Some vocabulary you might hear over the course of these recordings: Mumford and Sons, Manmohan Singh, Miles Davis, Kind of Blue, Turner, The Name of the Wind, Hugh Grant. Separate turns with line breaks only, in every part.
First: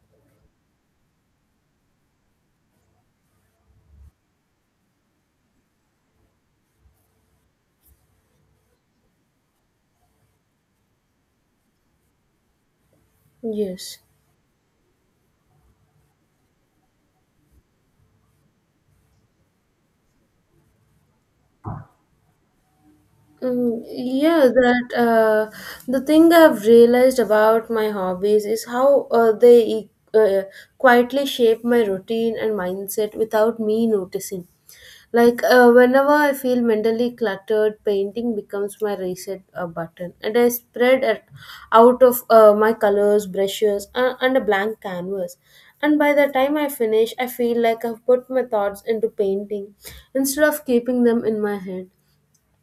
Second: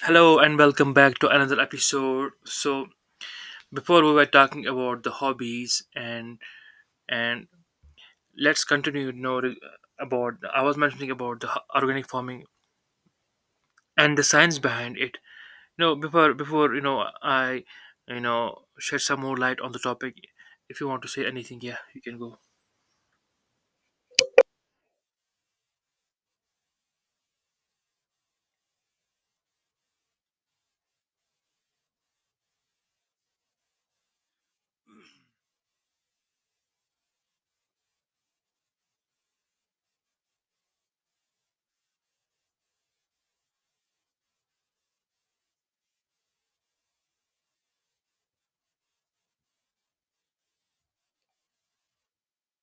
Hello and welcome back to another episode. So before we were talking about the hobbies and let's continue about I was mentioning about the organic farming
Yes.
and the science behind it. Before I you know shed some more light on the topic. If you want to say anything, yeah, you can go.
Yeah, that The thing I've realized about my hobbies is how quietly shape my routine and mindset without me noticing. Like whenever I feel mentally cluttered, painting becomes my reset button, and I spread it out of my colors, brushes, and a blank canvas. And by the time I finish, I feel like I've put my thoughts into painting instead of keeping them in my head.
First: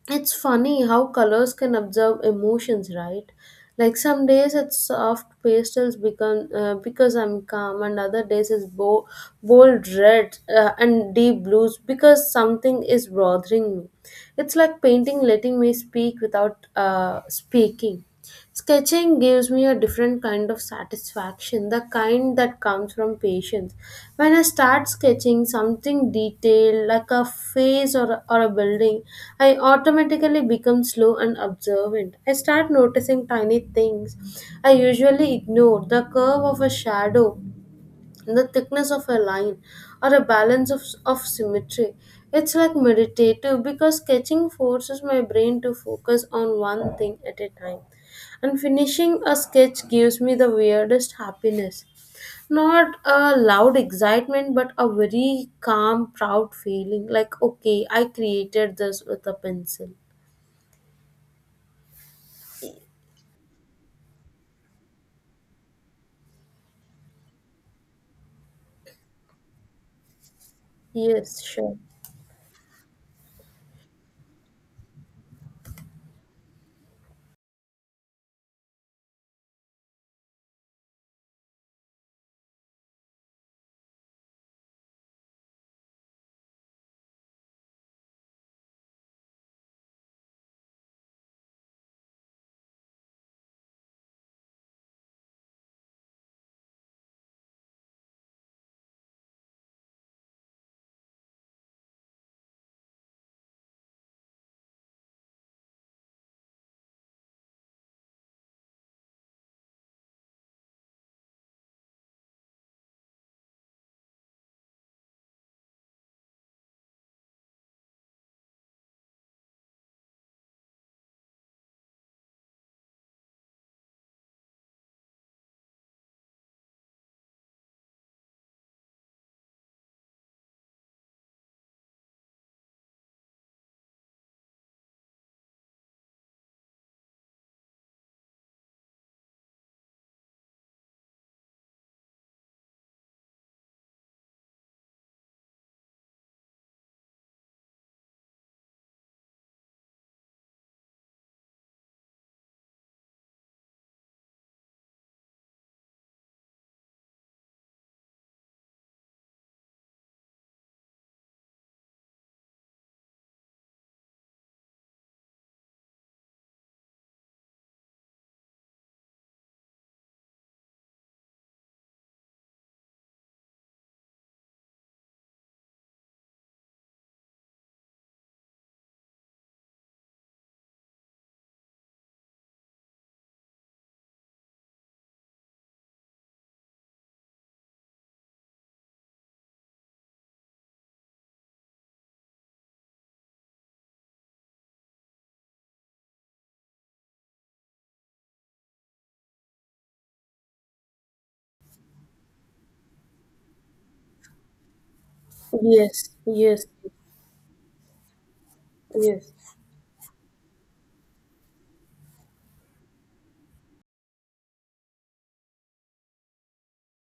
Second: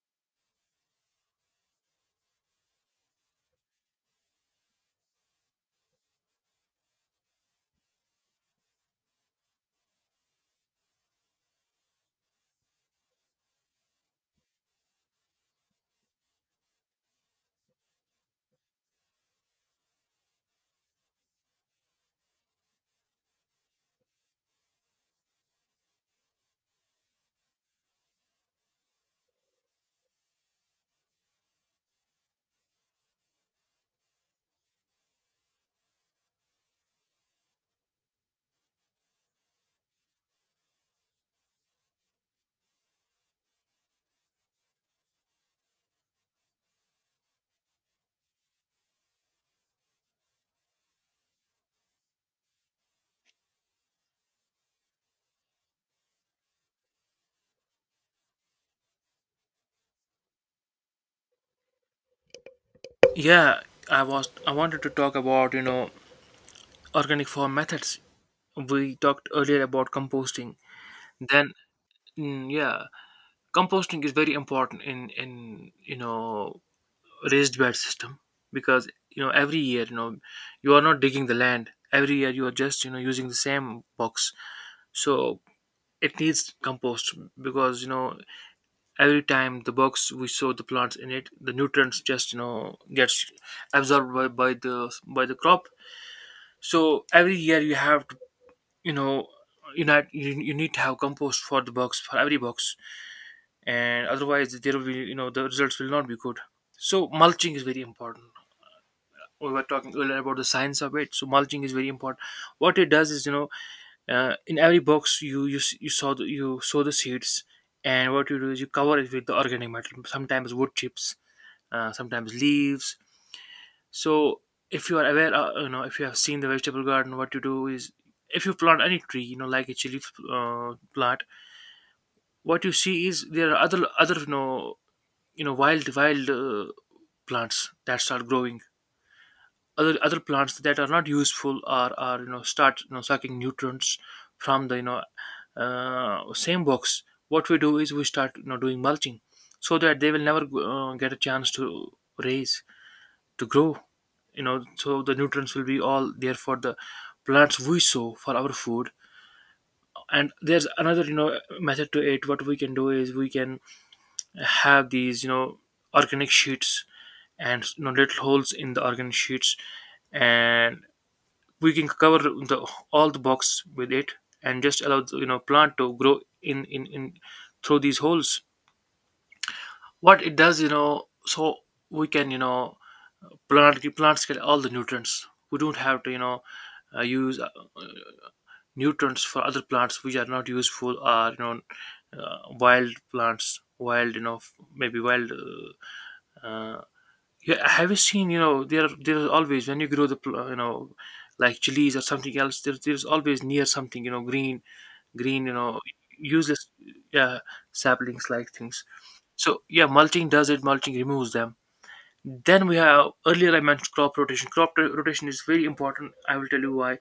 It's funny how colors can observe emotions, right? Like some days it's soft pastels become because I'm calm, and other days it's bold red and deep blues because something is bothering me. It's like painting letting me speak without speaking. Sketching gives me a different kind of satisfaction, the kind that comes from patience. When I start sketching something detailed, like a face or a building, I automatically become slow and observant. I start noticing tiny things I usually ignore: the curve of a shadow, the thickness of a line, or a balance of symmetry. It's like meditative because sketching forces my brain to focus on one thing at a time. And finishing a sketch gives me the weirdest happiness. Not a loud excitement, but a very calm, proud feeling like, okay, I created this with a pencil.
Yeah, I wanted to talk about organic farm methods. We talked earlier about composting.
Yes,
Then
sure.
yeah, composting is very important in raised bed system, because every year you are not digging the land, every year you are just using the same box, so it needs compost because every time the box we sow the plants in it, the nutrients just gets absorbed by the crop. So every year you have to you know you need to have compost for the box, for every box, and otherwise there will be the results will not be good. So mulching is very important. We were talking earlier about the science of it. So mulching is very important. What it does is, in every box you you, s- you sow the seeds, and what you do is, you cover it with the organic matter, sometimes wood chips, sometimes leaves. So if you are aware, if you have seen the vegetable garden, what you do is, if you plant any tree, like a chili plant, what you see is, there are other wild plants that start growing, other plants that are not useful are start sucking nutrients from the same box. What we do is, we start doing mulching, so that they will never get a chance to raise, to grow, so the nutrients will be all there for the plants we sow for our food. And there's another method to it. What we can do is, we can have these organic sheets, and little holes in the organic sheets, and we can cover the all the box with it, and just allow the plant to grow in through these holes. What it does, so we can, plant plants get all the nutrients. We don't have to use nutrients for other plants which are not useful, or wild plants wild you know f- maybe wild uh, Yeah, have you seen? You know, there is always, when you grow the like chilies or something else. There is always near something, green,
Yes,
useless,
yes,
yeah, saplings like things. So
yes.
yeah, mulching does it. Mulching removes them. Then we have, earlier I mentioned crop rotation. Rotation is very important. I will tell you why.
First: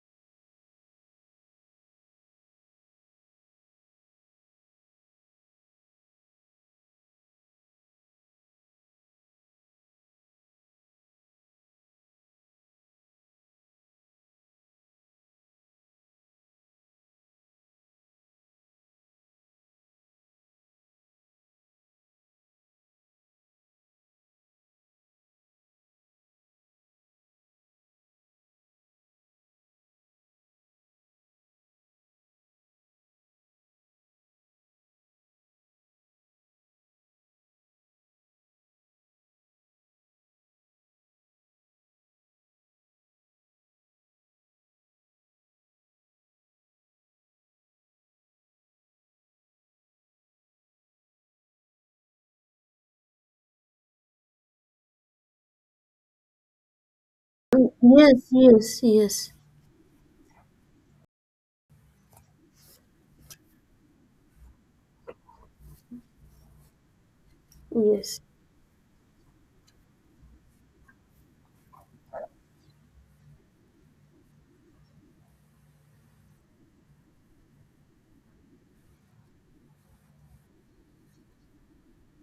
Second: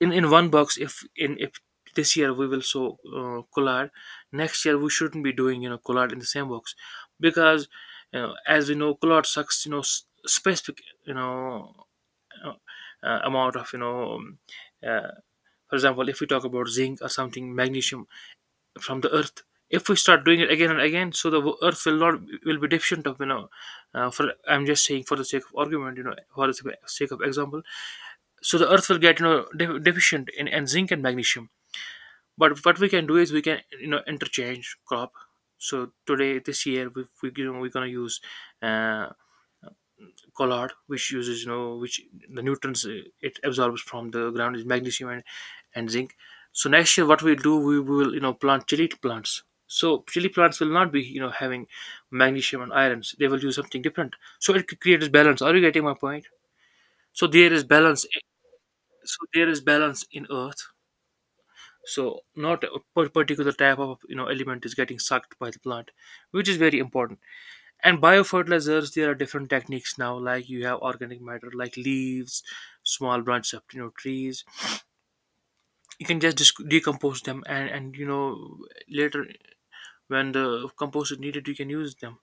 In one box, if this year we will sow collard, next year we shouldn't be doing collard in the same box, because, as we know, collard sucks specific uh, amount of uh, for example, if we talk about zinc or something, magnesium, from the earth. If we start doing it again and again, so the earth will not will be deficient of, for, I'm just saying for the sake of argument, for the sake of example. So the earth will get, deficient in zinc and magnesium. But what we can do is, we can interchange crop. So today, this year, we're gonna use uh collard, which uses, which, the nutrients it absorbs from the ground is magnesium and zinc. So next year, what we'll do, we will plant chili plants. So chili plants will not be having magnesium and irons, they will use something different. So it creates balance. Are you getting my point? So there is balance.
Yes, yes, yes,
So there is balance in earth. So not a particular type of element is getting sucked by the plant, which is very important. And
yes,
biofertilizers, there are different techniques now, like you have organic matter like leaves, small branches of trees. You can just decompose them and later, when the compost is needed, you can use them.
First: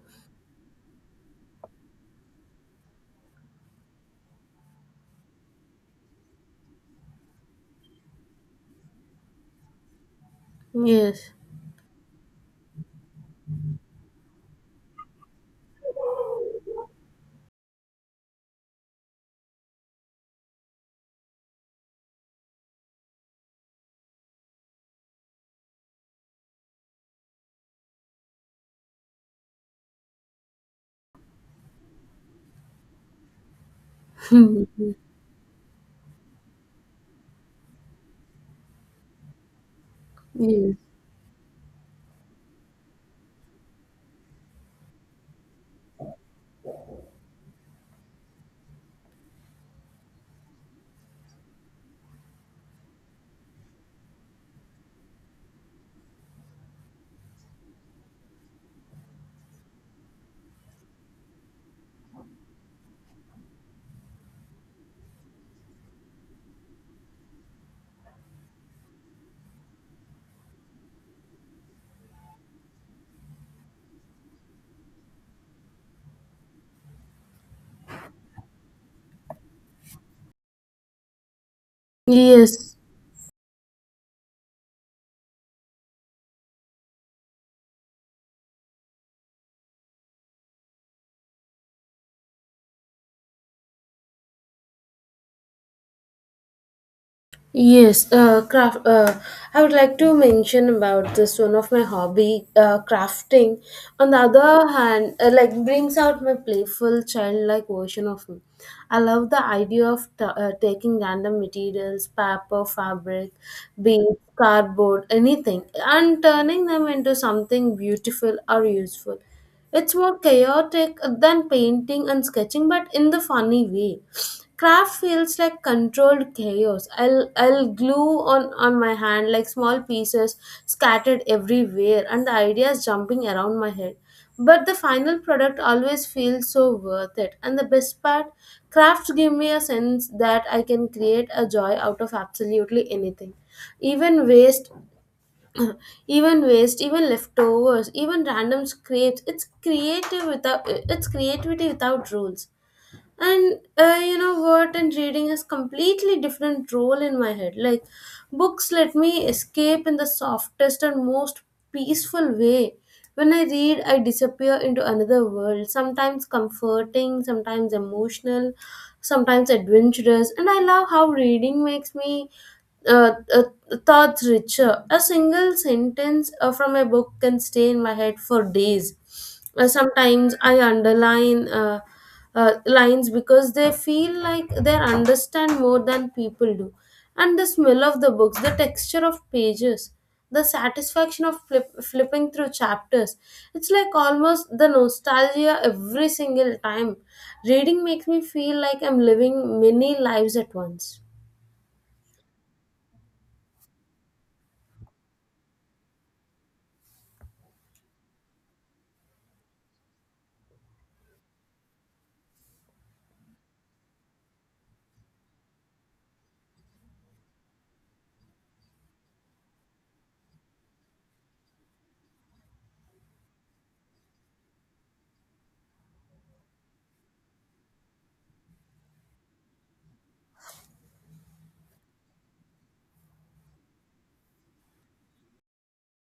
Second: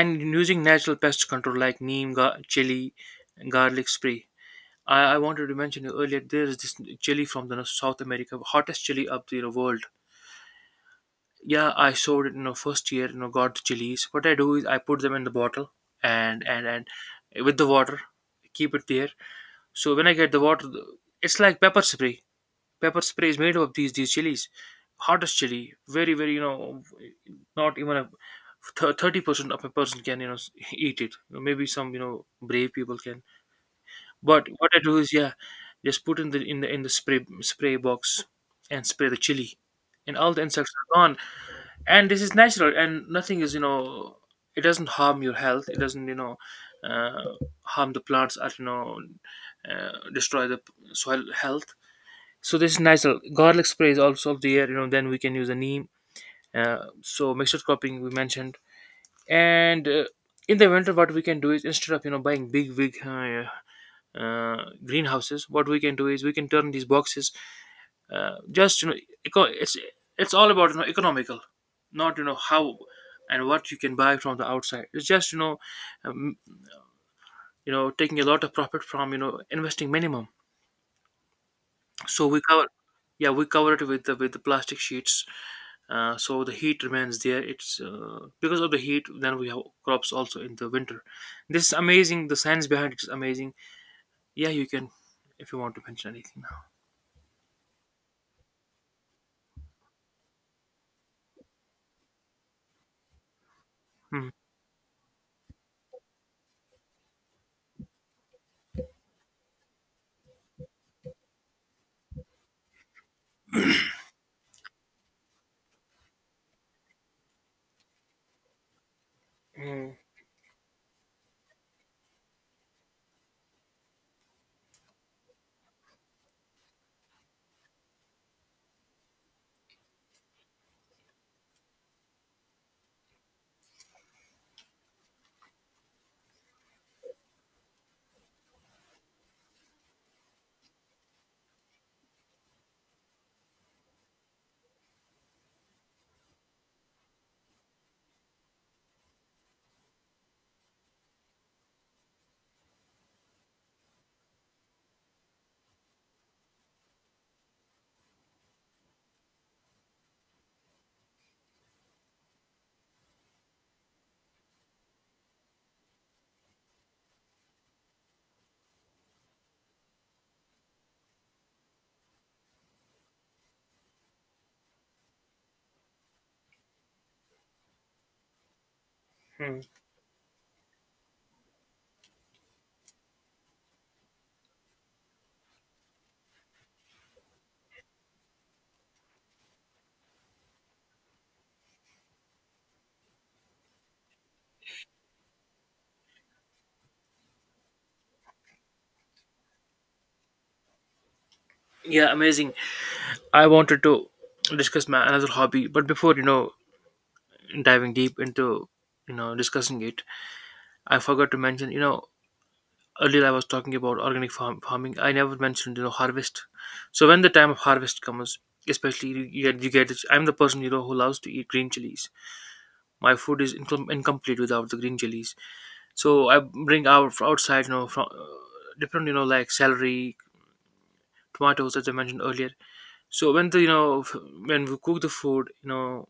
And using natural pest control like neem, chili, garlic spray. I wanted to mention earlier, there is this chili from the South America, hottest chili of the, world.
yes.
Yeah, I showed it, first year, got the chilies. What I do is, I put them in the bottle and with the water, keep it there. So when I get the water, it's like pepper spray. Pepper spray is made of these chilies, hottest chili, very very, not even a 30% of a person can eat it. You know, maybe some brave people can, but what I do is, yeah, just put in the spray box, and spray the chili, and all the insects
Yes.
are gone. And this is natural, and nothing is, it doesn't harm your health, it doesn't uh, harm the plants, or destroy the soil health. So this is natural, garlic spray is also of the year, then we can use a neem. So mixture cropping, we mentioned, and in the winter what we can do is, instead of buying big greenhouses, what we can do is, we can turn these boxes, just eco- it's it's all about, economical, not how and what you can buy from the outside. It's just um, taking a lot of profit from investing minimum. So we cover,
Yes,
yeah, we cover it with the plastic sheets, so the heat remains there. It's, because of the heat, then we have crops also in the winter. This is amazing. The science behind it is amazing. Yeah, you can, if you want to mention anything now.
yes. Craft. I would like to mention about this one of my hobby, crafting. On the
Hmm.
other hand, like brings out my playful, childlike version of me. I love the idea of taking random materials, paper, fabric, beads, cardboard, anything, and turning them into something beautiful or useful.
Hmm.
It's more chaotic than painting and sketching, but in the funny way. Craft feels like controlled chaos. I'll glue on my hand like small pieces scattered everywhere, and the ideas jumping around my head. But the final product always feels so worth it. And the best part, crafts give me a sense that I can create a joy out of absolutely anything, even waste, even waste, even leftovers, even random scrapes. It's creative without, it's creativity without rules. And you know what and reading has completely different role in my head. Like books let me escape in the softest and most peaceful way. When I read, I disappear into another world, sometimes comforting, sometimes emotional, sometimes adventurous. And I love how reading makes me uh, uh, thoughts richer. A single sentence from a book can stay in my head for days.
Hmm.
Sometimes I underline. Lines because they feel like they understand more than people do. And the smell of the books, the texture of pages, the satisfaction of flipping through chapters. It's like almost the nostalgia every single time. Reading makes me feel like I'm living many lives at once.
Yeah, amazing. I wanted to discuss my another hobby, but before, diving deep into discussing it, I forgot to mention, earlier I was talking about organic farming. I never mentioned harvest. So when the time of harvest comes, especially, you, you get it. I'm the person, who loves to eat green chilies. My food is incomplete without the green chilies. So I bring out from outside, from different, like celery, tomatoes, as I mentioned earlier. So when the when we cook the food,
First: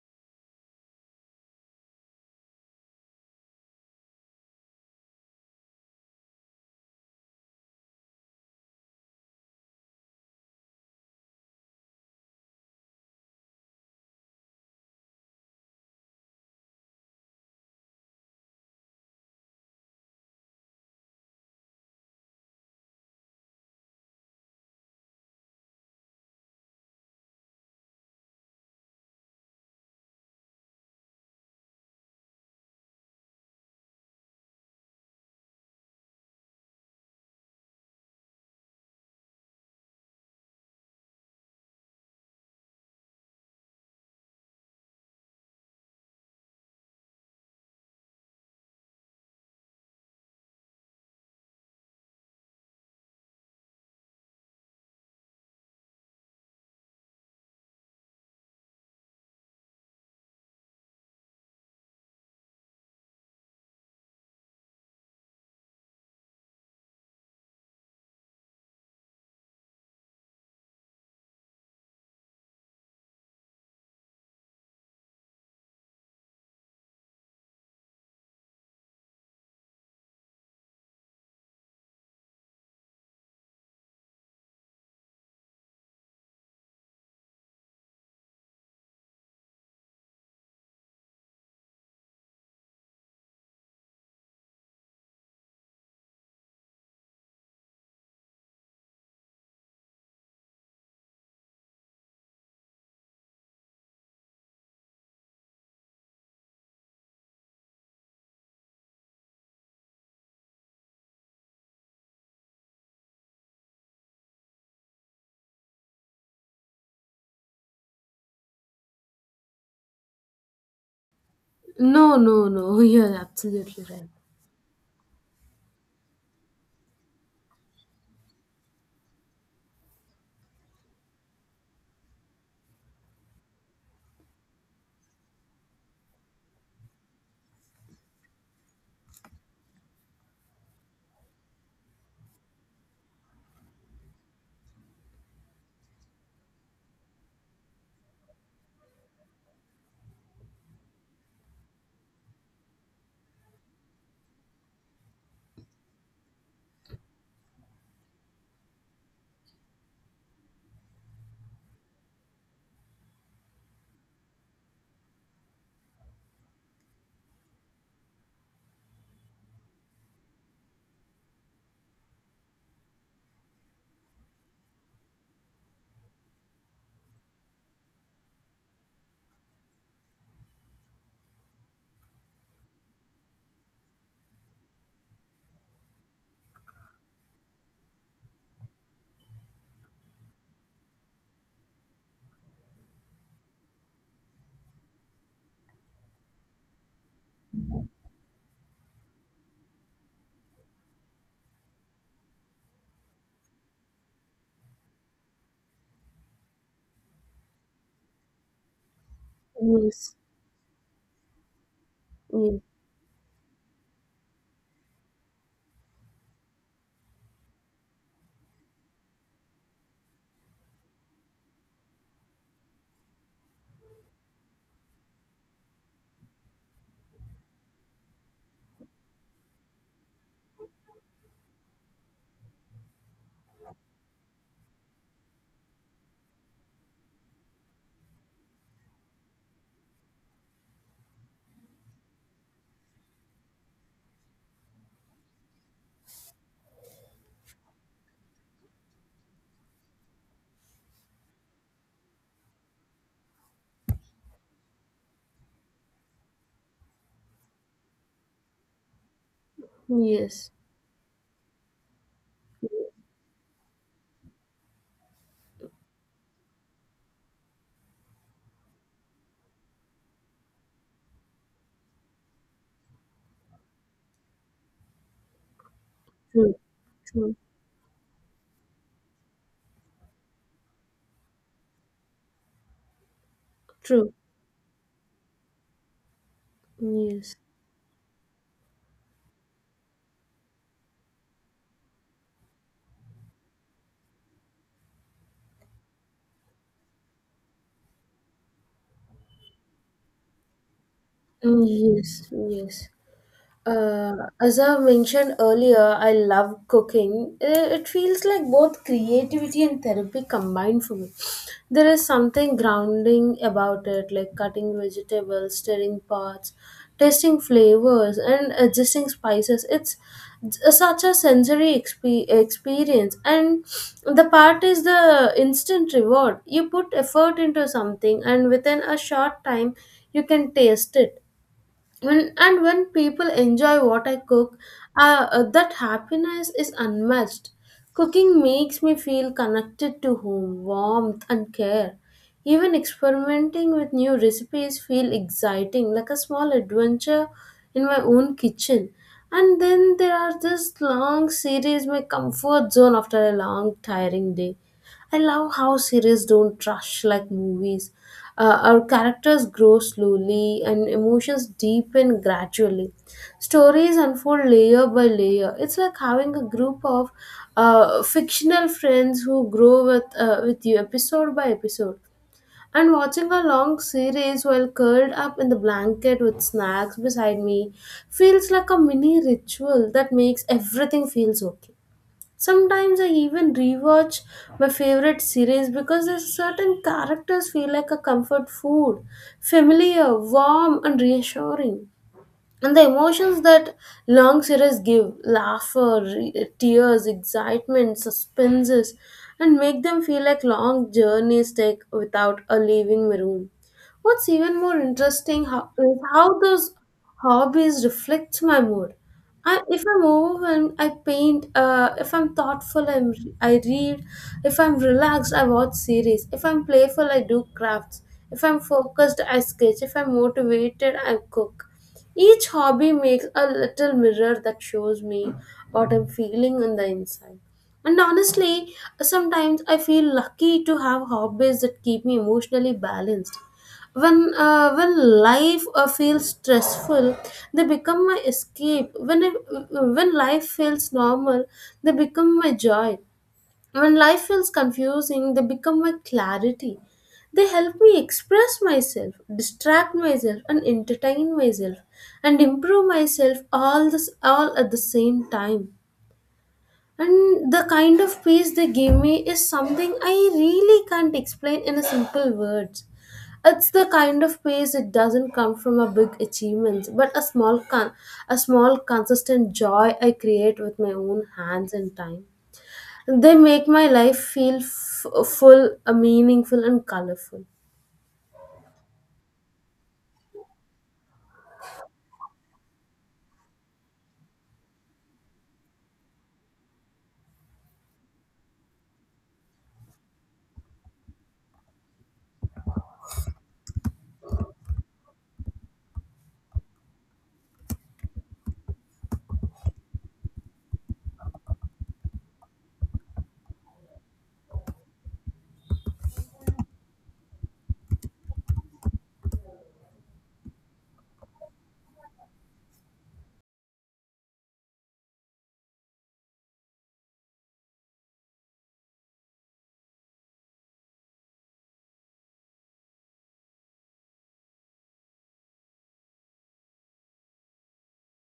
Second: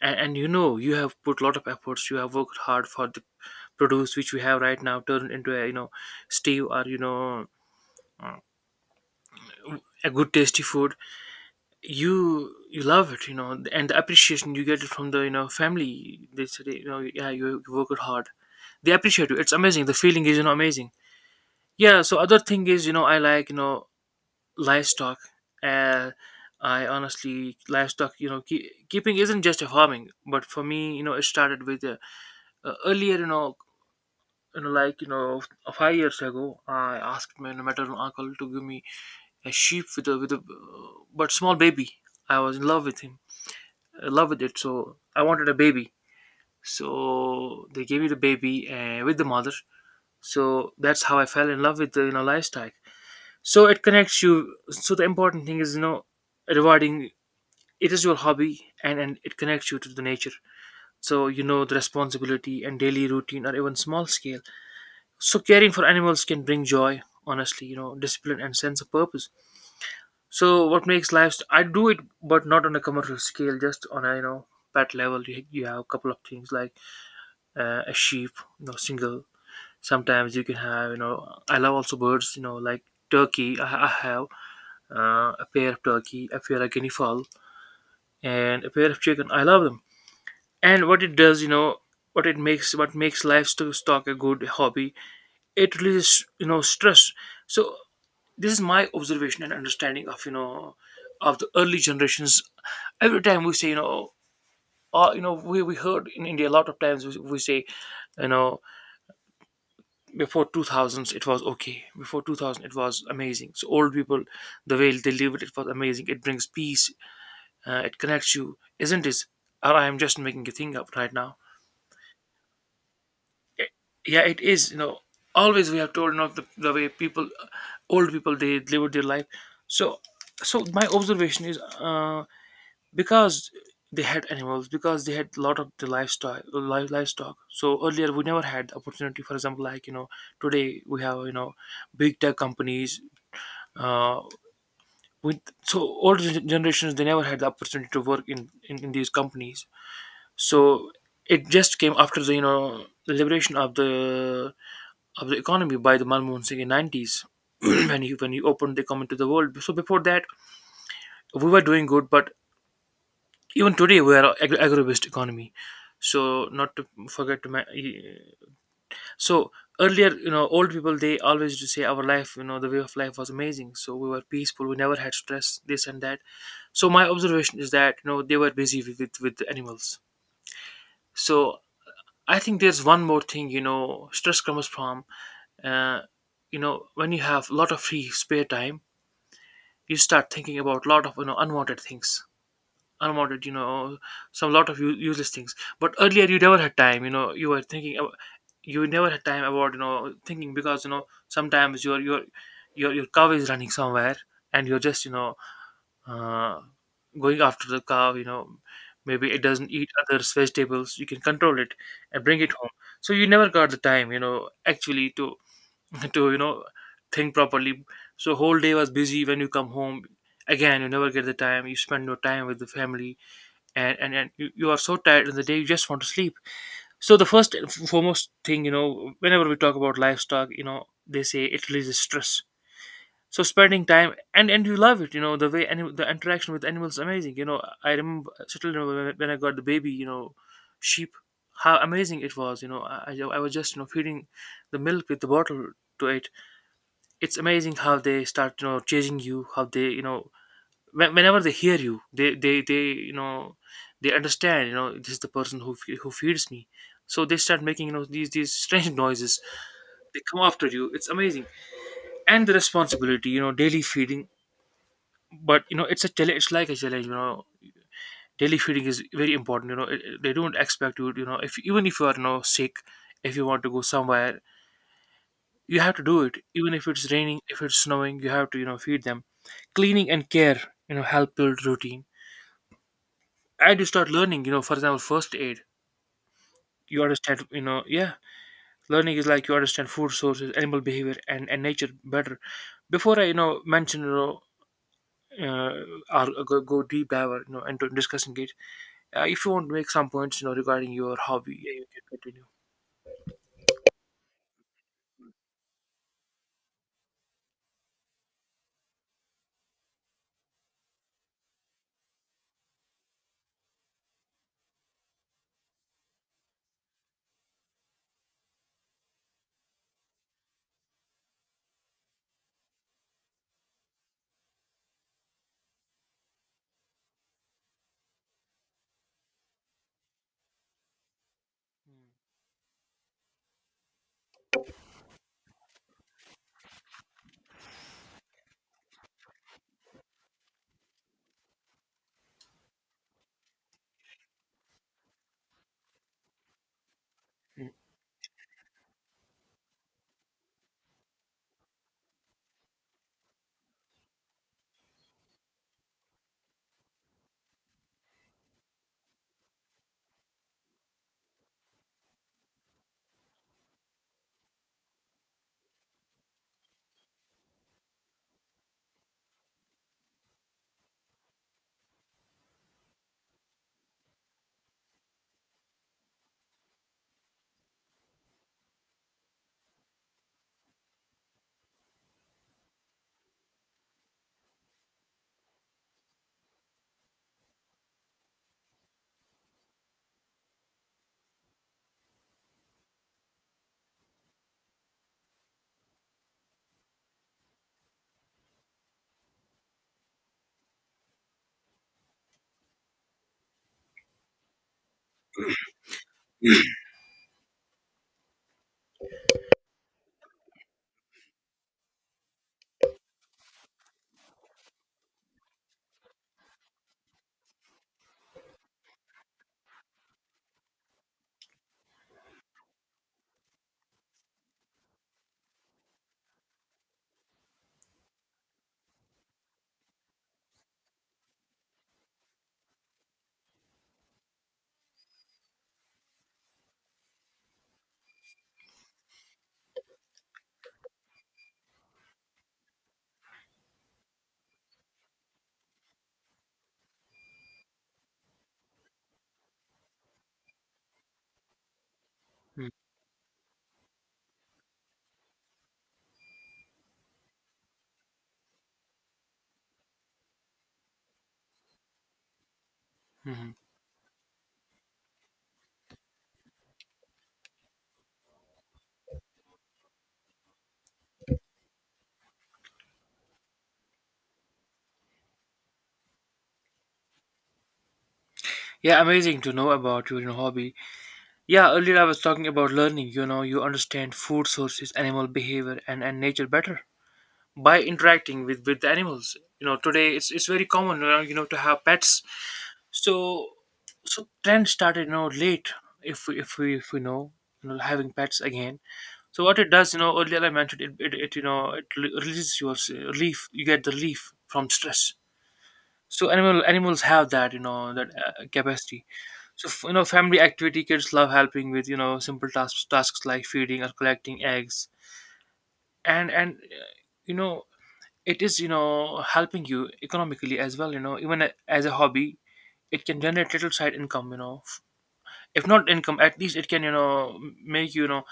and you have put a lot of efforts, you have worked hard for the produce, which we have right now turned into a, stew or uh, a good tasty food. You love it, and the appreciation you get it from the, family. They say, yeah, you worked hard, they appreciate you. It's amazing. The feeling is, amazing. Yeah, so other thing is, I like, livestock. uh I honestly, livestock, keeping isn't just a farming, but for me, it started with earlier, like, 5 years ago, I asked my maternal uncle to give me a sheep with a but small baby. I was in love with him, in love with it. So I wanted a baby. So they gave me the baby, with the mother. So that's how I fell in love with the, livestock. So it connects you. So the important thing is, rewarding. It is your hobby, and it connects you to the nature. So, the responsibility and daily routine, or even small scale. So caring for animals can bring joy, honestly, discipline and sense of purpose. So what makes life? I do it, but not on a commercial scale, just on a, pet level. You have a couple of things like a sheep, single. Sometimes you can have. I love also birds, like turkey. I have a pair of turkey, a pair of guinea fowl, and a pair of chicken. I love them. And what makes livestock a good hobby, it releases stress. So this is my observation and understanding of you know of the early generations. Every time we say we heard in India a lot of times we say you know before 2000s it was okay. Before 2000 it was amazing. So old people, the way they live, it was amazing, it brings peace. It connects you, isn't it? Or I am just making a thing up right now?
No, no, no, you're absolutely right.
Yeah, it is. Always we have told, the way people, old people, they lived their life. So, my observation is, because they had animals, because they had a lot of the livestock, livestock. So earlier we never had the opportunity. For example, like, today we have, big tech companies, uh with. So older generations, they never had the opportunity to work in these companies. So it just came after the you know the liberation of the economy by the Manmohan Singh in 90s. When he, opened the economy to the world. So before that, we were doing good, but even today we are agro-based economy. So, not to forget to so earlier, old people, they always used to say our life, the way of life was amazing. So we were peaceful, we never had stress, this and that. So my observation is that, they were busy with the animals. So I think there's one more thing, stress comes from, uh, when you have a lot of free spare time, you start thinking about a lot of unwanted things, unwanted, some lot of useless things. But earlier you never had time, you were thinking you never had time about, thinking. Because, sometimes your cow is running somewhere, and you're just, uh, going after the cow, maybe it doesn't eat
Yes,
others vegetables, you can control it and bring it
yes,
home. So you never got the time, actually to to you know think properly. So whole day was busy. When you come home, again you never get the time, you spend your time with the family. And you are so tired in the day, you just want to sleep. So the first and foremost thing, whenever we talk about livestock, they say it releases stress. So spending time, and you love it, the way any the interaction with animals is amazing. I still remember when when I got the baby, sheep. How amazing it was. I was just, feeding the milk with the bottle to it. It's amazing how they start, chasing you, how they, whenever they hear you they you know they understand, this is the person who who feeds me. So they start making, these strange noises. They come
yes.
after you, it's amazing. And the responsibility, daily feeding. But, it's a challenge, it's like a challenge, daily feeding is very important, they don't expect you, you know if, even if you are, sick, if you want to go somewhere, you have to do it.
True,
Even if it's
true,
raining, if it's snowing, you have to, feed them. Cleaning and care, help build routine. I had to start
true.
learning, for example, first aid. You
Yes,
understand, yeah, learning is like you understand food sources, animal behavior, and nature better. Before I, mention, uh, or go deep dive, into discussing it, if you want to make some points, regarding your hobby, yeah, you can
yes,
continue.
yes. Uh, as I mentioned earlier, I love cooking. It feels like both creativity and therapy combined for me. There is something grounding about it, like cutting vegetables, stirring pots, tasting flavors, and adjusting spices. It's such a sensory experience, and the part is the instant reward. You put effort into something, and within a short time, you can taste it. When and when people enjoy what I cook, that happiness is unmatched. Cooking makes me feel connected to home, warmth, and care. Even experimenting with new recipes feel exciting, like a small adventure in my own kitchen. And then there are this long series, my comfort zone after a long tiring day. I love how series don't rush like movies. Our characters grow slowly and emotions deepen gradually. Stories unfold layer by layer. It's like having a group of fictional friends who grow with you episode by episode. And watching a long series while curled up in the blanket with snacks beside me feels like a mini ritual that makes everything feels okay. Sometimes I even rewatch my favorite series because there's certain characters feel like a comfort food, familiar, warm, and reassuring. And the emotions that long series give, laughter, tears, excitement, suspenses, and make them feel like long journeys take without a leaving the room. What's even more interesting is how those hobbies reflect my mood. If I'm overwhelmed, I paint. If I'm thoughtful, I read. If I'm relaxed, I watch series. If I'm playful, I do crafts. If I'm focused, I sketch. If I'm motivated, I cook. Each hobby makes a little mirror that shows me what I'm feeling on the inside. And honestly, sometimes I feel lucky to have hobbies that keep me emotionally balanced. When life feels stressful, they become my escape. When life feels normal, they become my joy. When life feels confusing, they become my clarity. They help me express myself, distract myself, and entertain myself, and
Mm, mm.
improve myself all this all at the same time. And the kind of peace they give me is something I really can't explain in a simple words.
Mhm.
It's the kind of peace that doesn't come from a big achievements, but a a small consistent joy I create with my own hands and time. They make my life feel full, meaningful, and colorful.
Yeah, amazing to know about your, hobby. Yeah, earlier I was talking about learning. You understand food sources, animal behavior, and nature better. By interacting with animals, today it's very common, to have pets. So, trend started, late. If we know, having pets again. So what it does, earlier I mentioned it, it releases your relief. You get the relief from stress. So animals have that, that, capacity. So, family activity, kids love helping with, simple tasks like feeding or collecting eggs. And you know it is, helping you economically as well, even as a hobby, it can generate little side income, if not income, at least it can, make you,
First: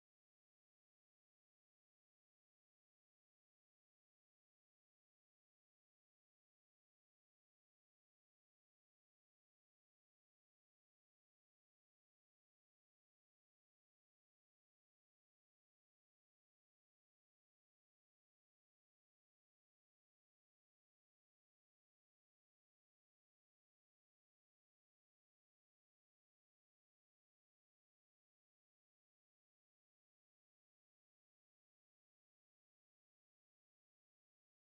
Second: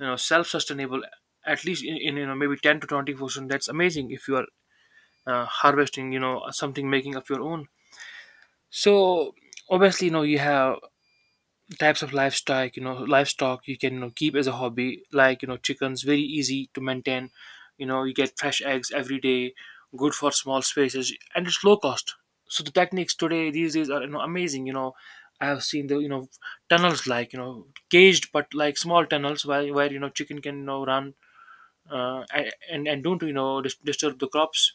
you know self-sustainable, at least in maybe 10 to 20%. That's amazing if you are, harvesting, something, making up your own. So obviously, you have types of livestock, livestock you can, keep as a hobby, like, chickens very easy to maintain. You get fresh eggs every day, good for small spaces, and it's low cost. So the techniques today, these days, are, amazing. I have seen the, tunnels, like, caged, but like small tunnels where chicken can, run, and don't, disturb the crops.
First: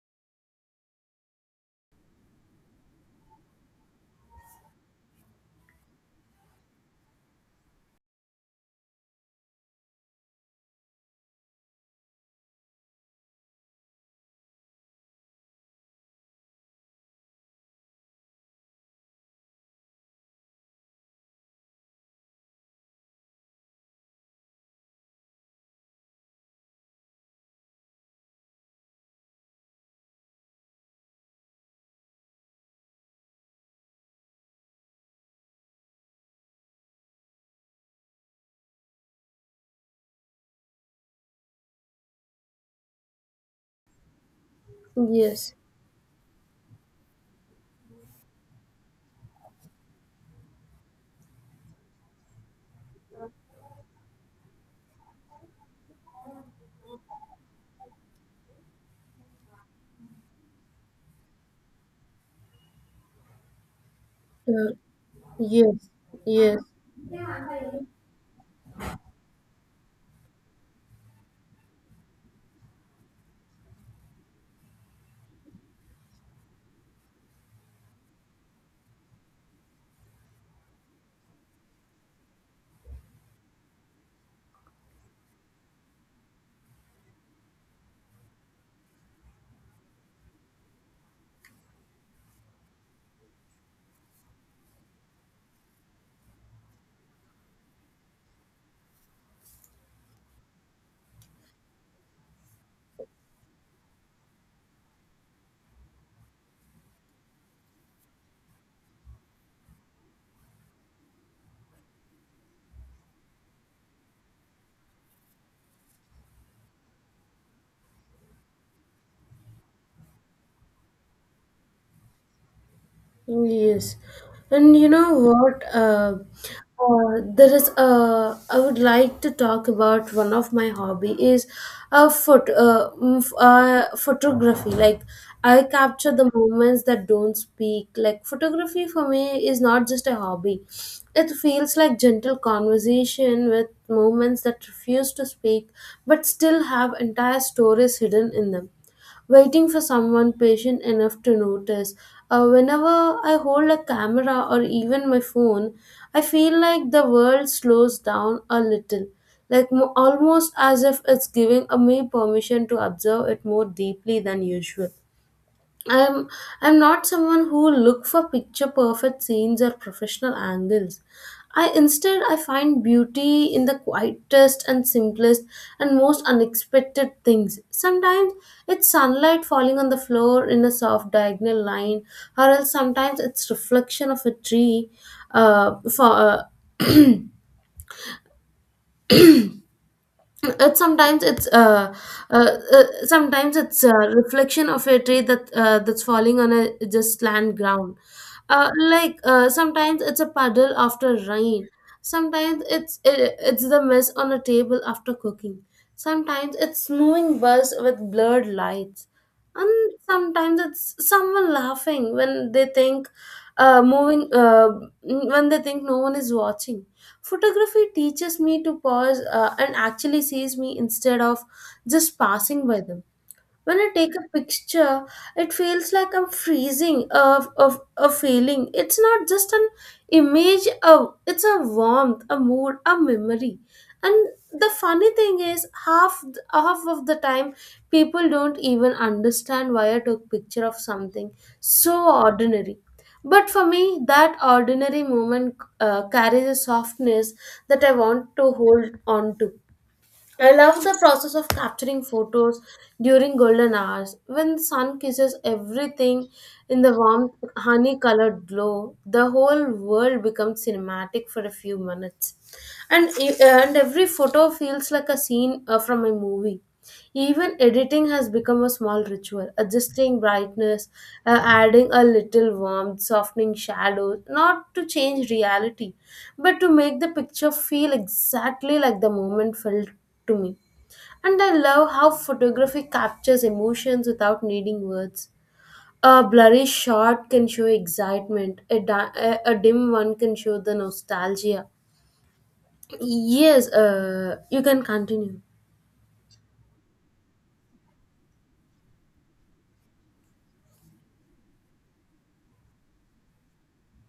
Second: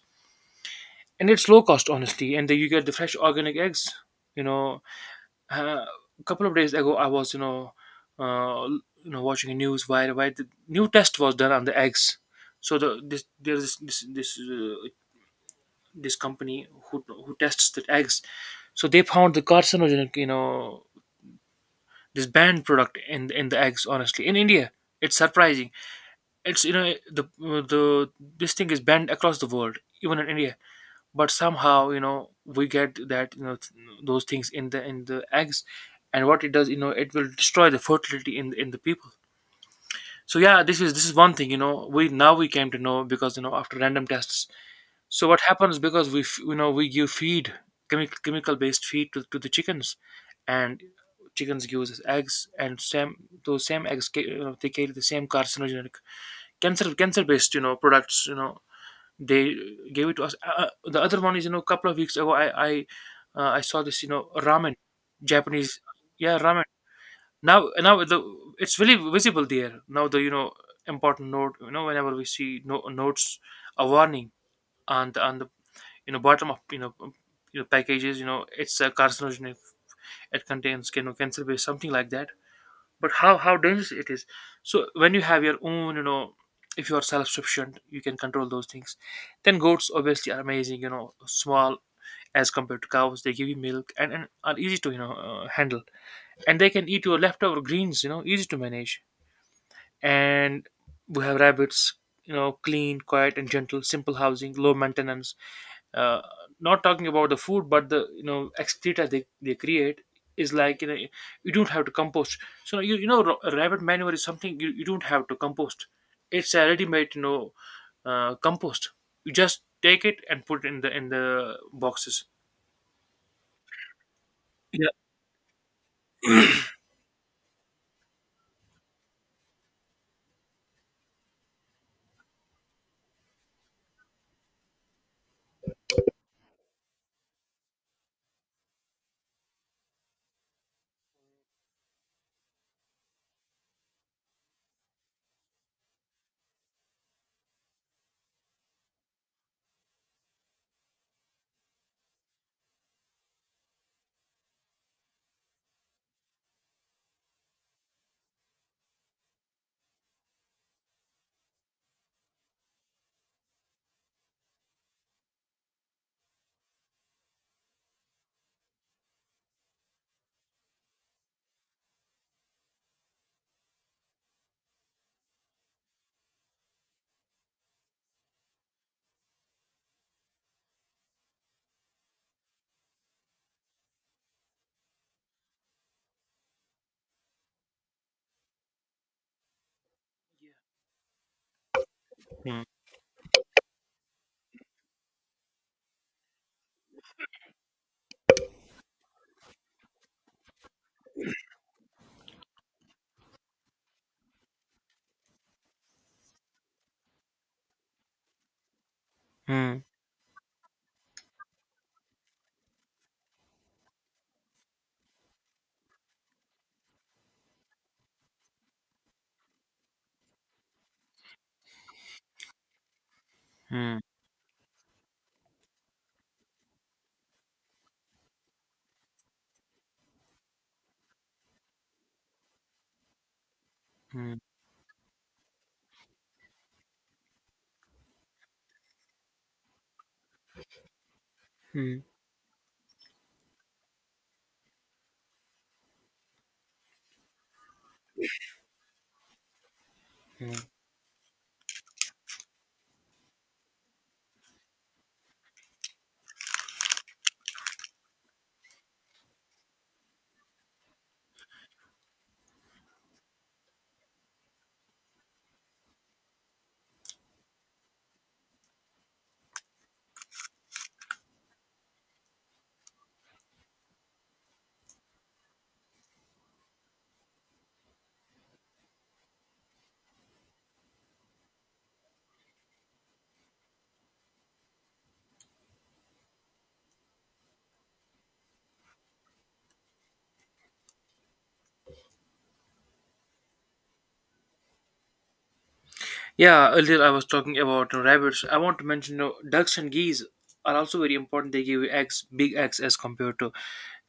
And it's low cost, honestly, and then you get the fresh organic eggs. you know uh, a couple of days ago, I was, uh, watching the news where, the new test was done on the eggs. So there's this company who, tests the eggs. So they found the carcinogenic, this banned product in the eggs. Honestly, in India, it's surprising. It's, the this thing is banned across the world, even in India, but somehow, we get that, those things in the eggs. And what it does, it will destroy the fertility in the people. So yeah, this is one thing, we came to know because, after random tests. So what
Yes,
happens, because we give feed, chemical based feed to the chickens. And chickens gives us eggs, and same, those same eggs they carry the same carcinogenic, cancer based, products. They gave it to us. The other one is, a couple of weeks ago I saw this,
uh,
ramen, Japanese,
yes,
yeah,
yes.
ramen. Now now the it's really visible there. Now the, important note, whenever we see no, notes, a warning on the, bottom of, packages, it's a carcinogenic. It contains, cancer based something like that. But how dangerous it is. So when you have your own, if you are self-sufficient, you can control those things. Then goats, obviously, are amazing, small as compared to cows. They give you milk, and are easy to, handle. And they can eat your leftover greens, easy to manage. And we have rabbits, clean, quiet and gentle, simple housing, low maintenance. uh, Not talking about the food, but the, excreta they create is like, you don't have to compost. So, rabbit manure is something you don't have to compost. It's a ready-made, compost. You just take it and put it in the boxes.
Oh, yes, and
Yeah.
you know what? There is I would like to talk about one of my hobby is photography. Like I capture the moments that don't speak. Like photography for me is not just a hobby. It feels like gentle conversation with moments that refuse to speak but still have entire stories hidden in them, waiting for someone patient enough to notice. Whenever I hold a camera or even my phone, I feel like the world slows down a little, like almost as if it's giving me permission to observe it more deeply than usual. I'm I'm not someone who look for picture perfect scenes or professional angles. I, instead I find beauty in the quietest and simplest and most unexpected things. Sometimes it's sunlight falling on the floor in a soft diagonal line, or else sometimes it's reflection of a tree, for it
Hmm.
sometimes it's a reflection of a tree that that's falling on a just land ground. Like sometimes it's a puddle after rain, sometimes it's the mess on a table after cooking, sometimes it's snowing bus with blurred lights, and
Hmm.
sometimes it's someone laughing when they think, moving when they think no one is watching. Photography teaches me to pause and actually sees me instead of just passing by them. When I
Hmm.
take a picture, it feels like I'm freezing of a feeling. It's not just an image of, it's a warmth, a mood, a memory. And
Hmm.
the funny thing is half of the time people don't even understand why I took picture of something
Hmm.
so ordinary. But for me, that ordinary moment carries a softness that I want to hold on to. I
Hmm.
love the process of capturing photos during golden hours. When the sun kisses everything in the warm honey colored glow, the whole world becomes cinematic for a few minutes, and and every photo feels like a scene from a movie. Even editing has become a small ritual, adjusting brightness, adding a little warmth, softening shadows, not to change reality but to make the picture feel exactly like the moment felt to me. And I love how photography captures emotions without needing words. A blurry shot can show excitement, a dim one can show the nostalgia. Yes, you can continue.
Yeah, earlier I was talking about rabbits. I want to mention ducks and geese are also very important. They give you eggs, big eggs,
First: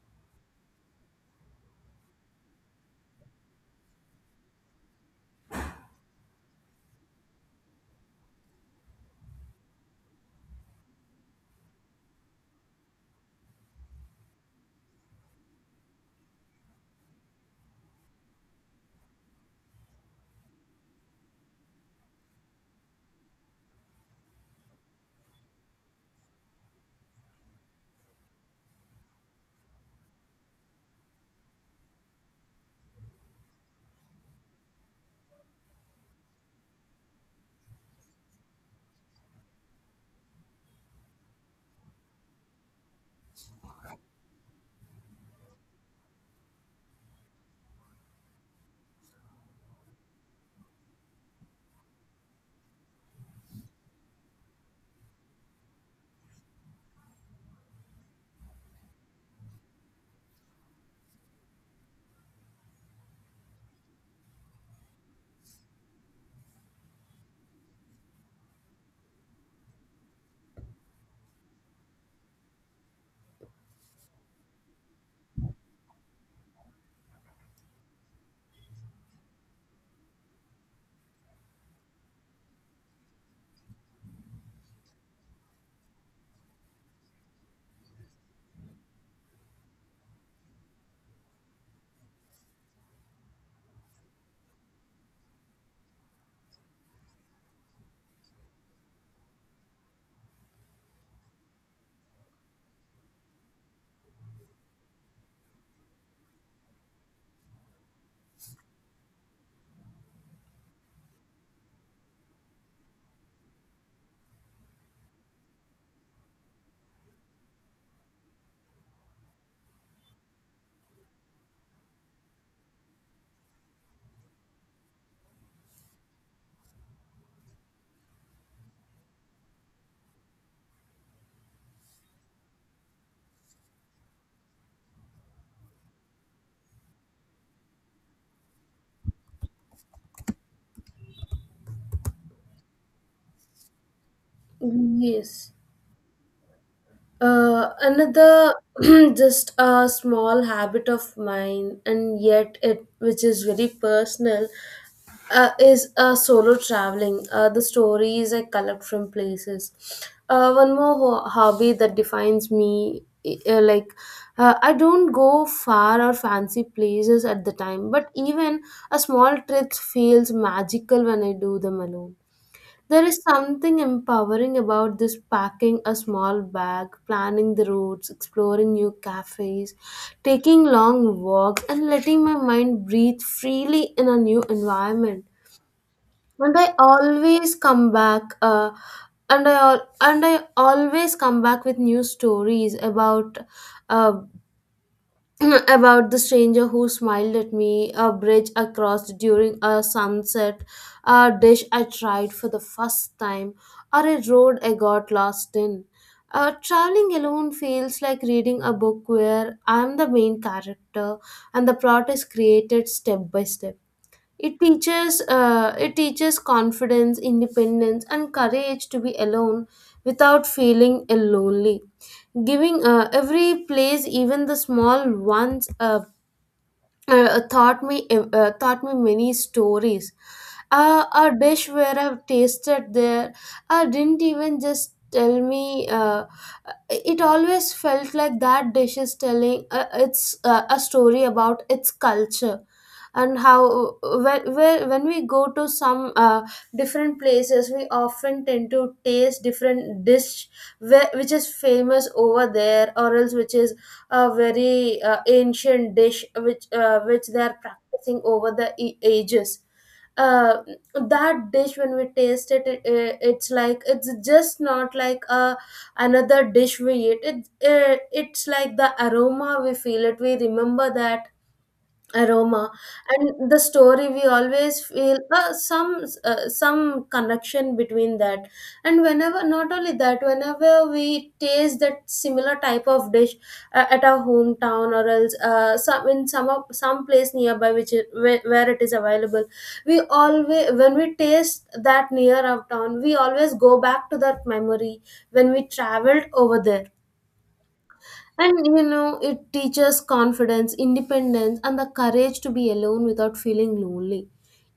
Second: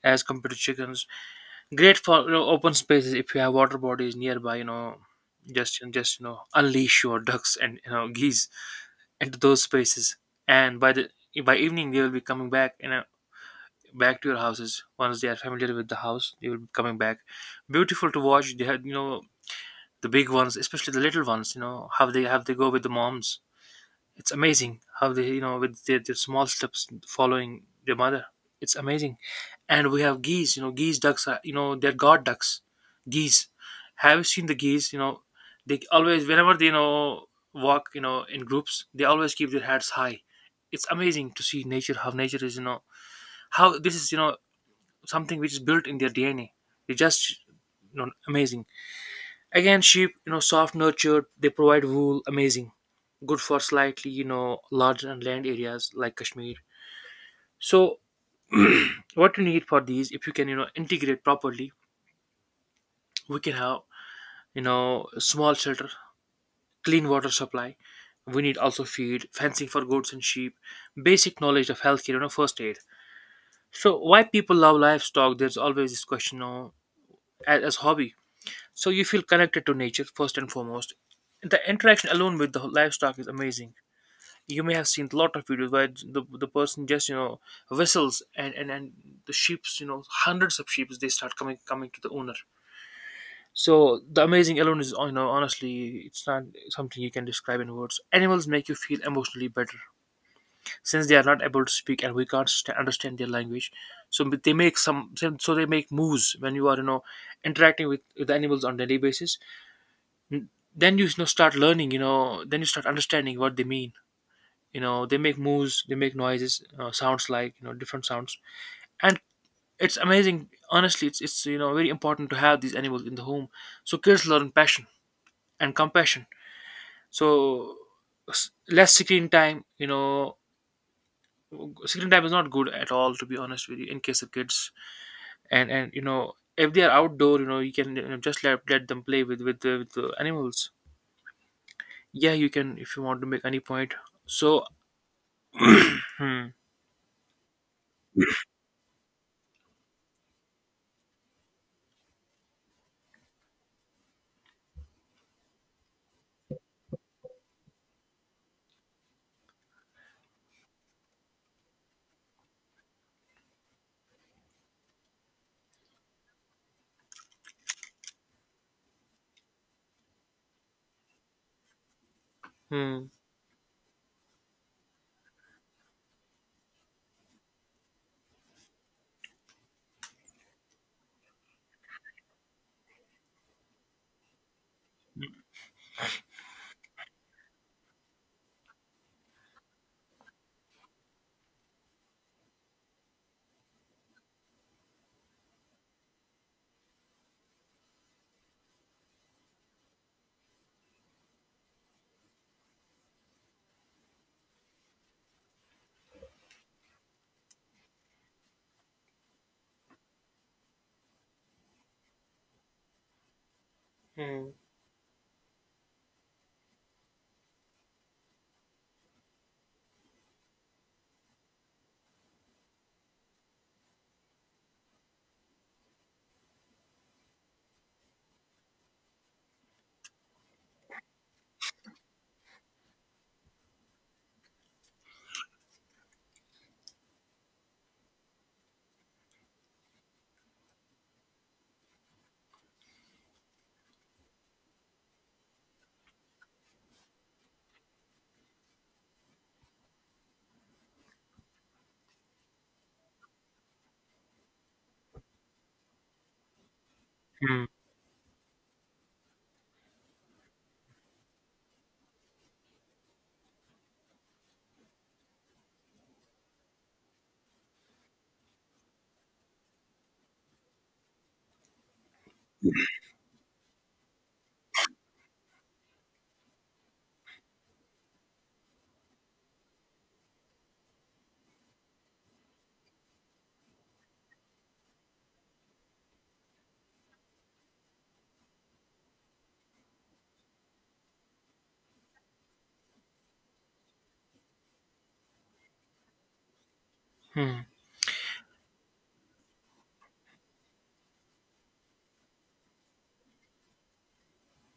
as compared to chickens. Great for you know, open spaces if you have water bodies nearby. You know, just you know unleash your ducks and you know geese into those spaces. And by the by evening they will be coming back you know back to your houses once they are familiar with the house. They will be coming back. Beautiful to watch. They have you know the big ones, especially the little ones. You know how they have they go with the moms it's amazing how they, you know, with their small steps following their mother. It's amazing. And we have geese, you know, geese ducks are, you know, they're god ducks. Geese. Have you seen the geese? You know, they always, whenever they, you know, walk, you know, in groups, they always keep their heads high. It's amazing to see nature, how nature is, you know, how this is, you know, something which is built in their DNA. They're just, you know, amazing. Again, sheep, you know, soft nurtured, they provide wool, amazing. Good for slightly, you know, large and land areas like Kashmir. So, what you need for these, if you can, you know, integrate properly, we can have, you know, small shelter, clean water supply. We need also feed, fencing for goats and sheep, basic knowledge of healthcare, you know, first aid. So, why people love livestock? There's always this question, you know, as hobby. So you feel connected to nature first and foremost. The interaction alone with the livestock is amazing you may have seen a lot of videos where the person just you know whistles and the sheep's you know hundreds of sheep's they start coming coming to the owner so the amazing alone is you know honestly it's not something you can describe in words animals make you feel emotionally better since they are not able to speak and we can't st- understand their language so but they make some so so they make moves when you are you know interacting with animals on daily basis then you know start learning you know then you start understanding what they mean you know they make moves they make noises sounds like you know different sounds and it's amazing honestly it's you know very important to have these animals in the home so kids learn passion and compassion so s- less screen time you know screen time is not good at all to be honest with you in case of kids and you know if they are outdoor you know you can you know, just let, let them play with the animals yeah you can if you want to make any point so
Yes.
hmm,
Another just a small habit of mine, and yet it which is very personal, is solo traveling. The stories I collect from places. One more hobby that defines me, like I don't go far or fancy places at the time, but even a small trip feels magical when I do them alone.
hmm,
There is something empowering about this packing a small bag, planning the routes, exploring new cafes, taking long walks, and letting my mind breathe freely in a new environment. And I always come back, and I always come back with new stories about uh, about the stranger who smiled at me, a bridge across during a sunset, a dish I tried for the first time, or a road I got lost in. Traveling alone feels like reading a book where I'm the main character and the plot is created step by step.
hmm,
It teaches confidence, independence, and courage to be alone without feeling lonely. Giving every place, even the small ones, a taught me many stories. A dish where I've tasted there, I didn't even just tell me. It always felt like that dish is telling it's a story about its culture. And how when, where, when we go to some different places, we often tend to taste different dish where, which is famous over there, or else which is a very ancient dish which they are
hmm,
practicing over the ages. uh, that dish when we taste it, it's like it's just not like a another dish we eat it, it it's like the aroma we feel it, we remember that aroma. And the story, we always feel some connection between that. And whenever, not only that, whenever we taste that similar type of dish at our hometown, or else some in some of, some place nearby which is, where it is available, we always, when we taste that near our town, we always go back to that memory when we traveled over there.
hmm.
And you know, it teaches confidence, independence, and the courage to be alone without feeling lonely.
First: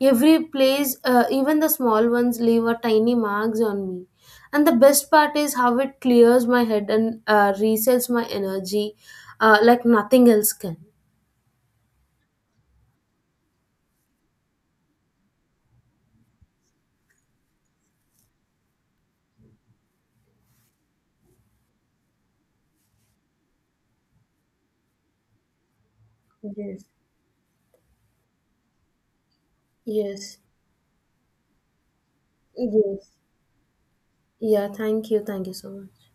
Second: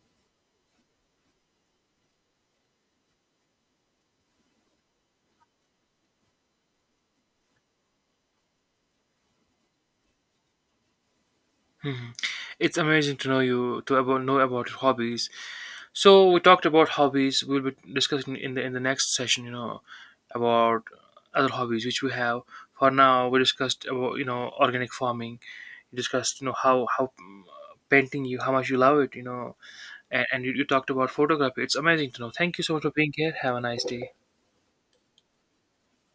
Every place, even the small ones, leave a tiny marks on me. And the best part is how it clears my head and resets my energy like nothing else can.
Mhm. It's amazing to know you to about know about your hobbies. So we talked about hobbies. We'll be discussing in the next session, about other hobbies which we have. For now, we discussed about, organic farming. You discussed,
Yes,
how painting, you, how much you love it, and,
yes,
and you talked about photography. It's amazing to know. Thank you so much for
yes.
being here. Have a nice day.
Yeah, thank you. Thank you so much.